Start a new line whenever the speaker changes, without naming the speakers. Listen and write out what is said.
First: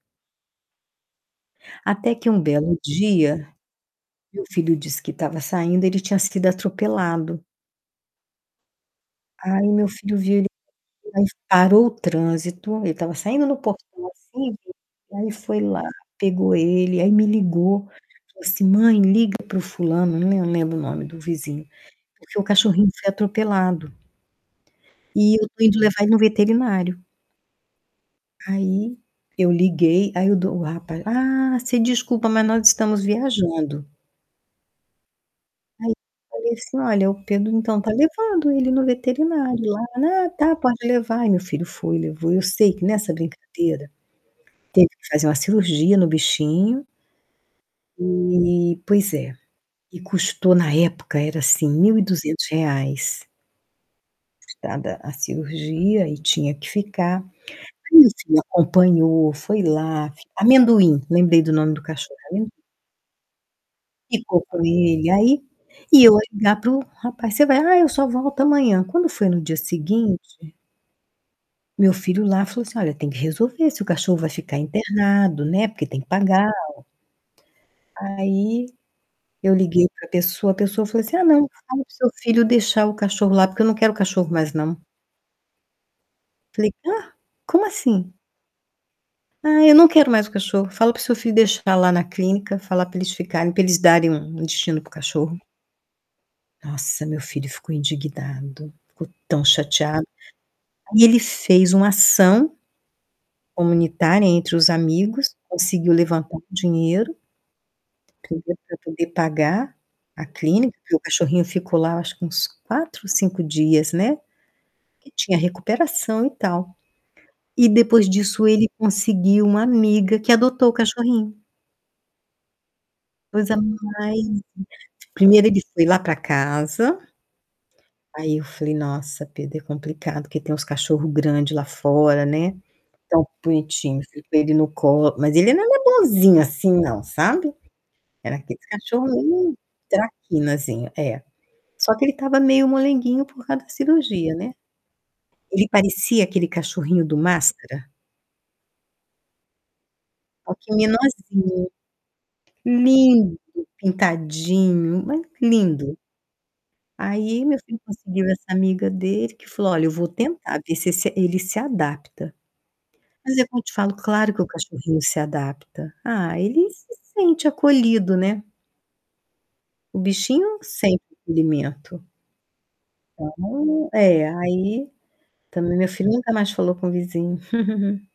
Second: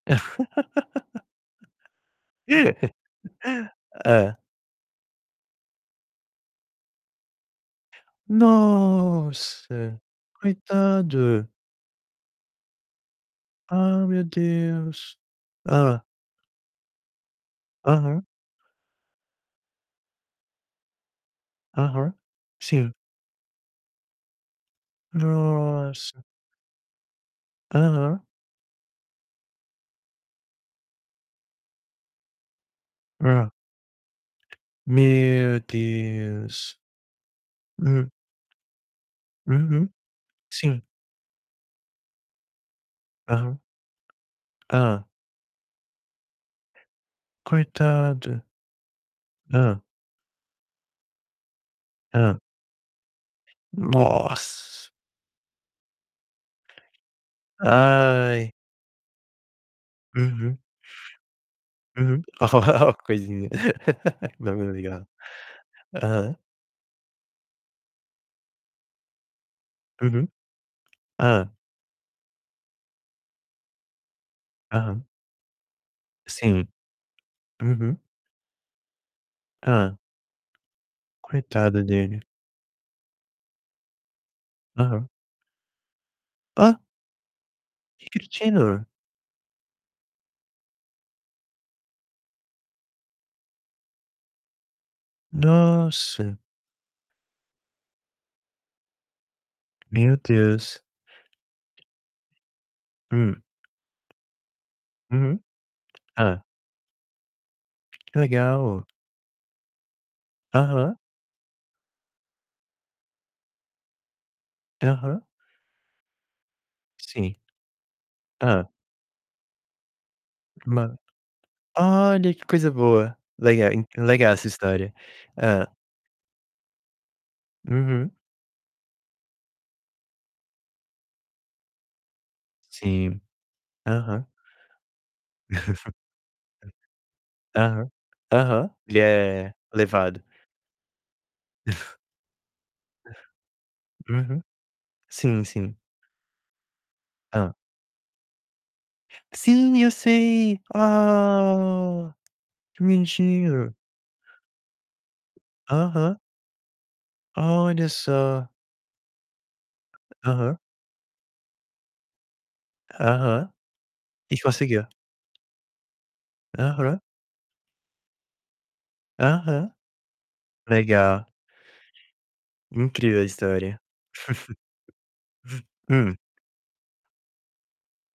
Até que um belo dia,
Hã.
meu filho disse que estava saindo, ele tinha sido atropelado. Aí, meu
Nossa!
filho viu ele [unintelligible]
Coitado!
parou o trânsito. Ele estava saindo no
Ah, meu
portãozinho,
Deus!
aí, foi lá,
Hã.
pegou ele, aí, me ligou,
Aham.
falou assim: "Mãe, liga para o fulano", não le não lembro o nome do vizinho,
Aham,
"Porque o cachorrinho
sim.
foi atropelado". "E eu estou indo levar ele no
Nossa!
veterinário".
Aham.
Aí, eu liguei. Aí, o do o rapaz: "Ah, você desculpa, mas nós estamos
Hã.
viajando".
Meu
Aí, eu falei
Deus!
assim: "Olha, o Pedro, então, tá
Hum.
levando ele no veterinário
Uhum,
lá, né". "Ah, tá,
sim.
pode levar". E meu filho foi, levou. Eu sei que nessa
Aham.
brincadeira, teve
Hã.
que fazer uma cirurgia no bichinho.
Coitado!
Eh, pois é.
Hã.
E custou na época era, assim, mil e
Hã.
duzentos reais.
Nossa!
[unintelligible] a cirurgia e tinha que ficar. Mas [unintelligible]
Ai.
acompanhou, foi lá, fi
Uhum.
Amendoim! Lembrei do nome do cachorro,
Uhum.
é "Amendoim".
Coisinha.
Ficou com ele. Aí
[unintelligible]
e eu a
Aham.
ligar para o rapaz, "Você vai". "Ah, eu só volto amanhã". Quando foi no dia
Uhum.
seguinte
Hã.
Meu filho lá, falou assim: "Olha, tem que resolver se o cachorro vai ficar
Aham.
internado, né, porque tem que pagar o"
Sim. Uhum.
aí, eu liguei
Hã.
para pessoa, a pessoa falou assim: "Ah, não,
Coitado
fala para o seu
dele.
filho deixar o cachorro lá, porque eu não quero o cachorro mais não".
Aham.
Falei:
Ó!
"Hã? Como
Que
assim?".
cretino!
"Ah, eu não quero mais o cachorro. Fala para o seu filho deixar lá na clínica, falar para eles ficarem, para eles darem um um destino para o cachorro".
Nossa!
Nossa, meu filho ficou indignado, ficou tão chateado.
Meu Deus!
Ai e ele fez um ação
Hum.
comunitária entre os amigos,
Uhum.
conseguiu levantar um
Hã.
dinheiro,
Que
[unintelligible] para
legal!
poder pagar a clínica, porque
Aham.
o cachorrinho ficou lá acho que uns 4, 5 dias, né. Que
Aham.
tinha recuperação e tal.
Sim.
E depois disso ele
Hã.
conseguiu uma amiga que adotou o
Ma
cachorrinho.
Olha! que coisa boa!
Coisa
Lega en
mais
legal essa história.
primeiro ele
Hã.
foi lá para casa
Uhum.
aí, eu falei: "Nossa, Pedro, é complicado porque tem uns cachorro grande lá fora, né.".
Sim,
Tão bonitinho, fui
aham.
com ele no co mas ele não era bonzinho, assim não, sabe. Era aqueles
Aham. Ele
cachorro
é
meio
levado.
traquinazinho. É. Só que ele estava meio moleguinho por causa da cirurgia,
Uhum.
né.
Sim,
Ele
sim.
parecia aquele cachorrinho do
Hã.
Máskara.
Sim, eu
Só
sei.
que menorzinho.
Ah! Que
Lindo,
bonitinho.
pintadinho, mas lindo.
Aham.
Aí, meu filho
Olha
conseguiu essa
só!
amiga dele que falou: "Olha, eu vou
Aham.
tentar ver se esse ele se adapta". Mas é
Aham.
como eu te falo: claro
E
que o
consegiu?
cachorrinho se adapta. Ah, ele se
Aham.
sente acolhido, né.
Aham.
O bichinho sente o
Legal.
acolhimento.
incrível a história.
[unintelligible] É, aí, também meu filho
Hum.
nunca mais falou com o vizinho.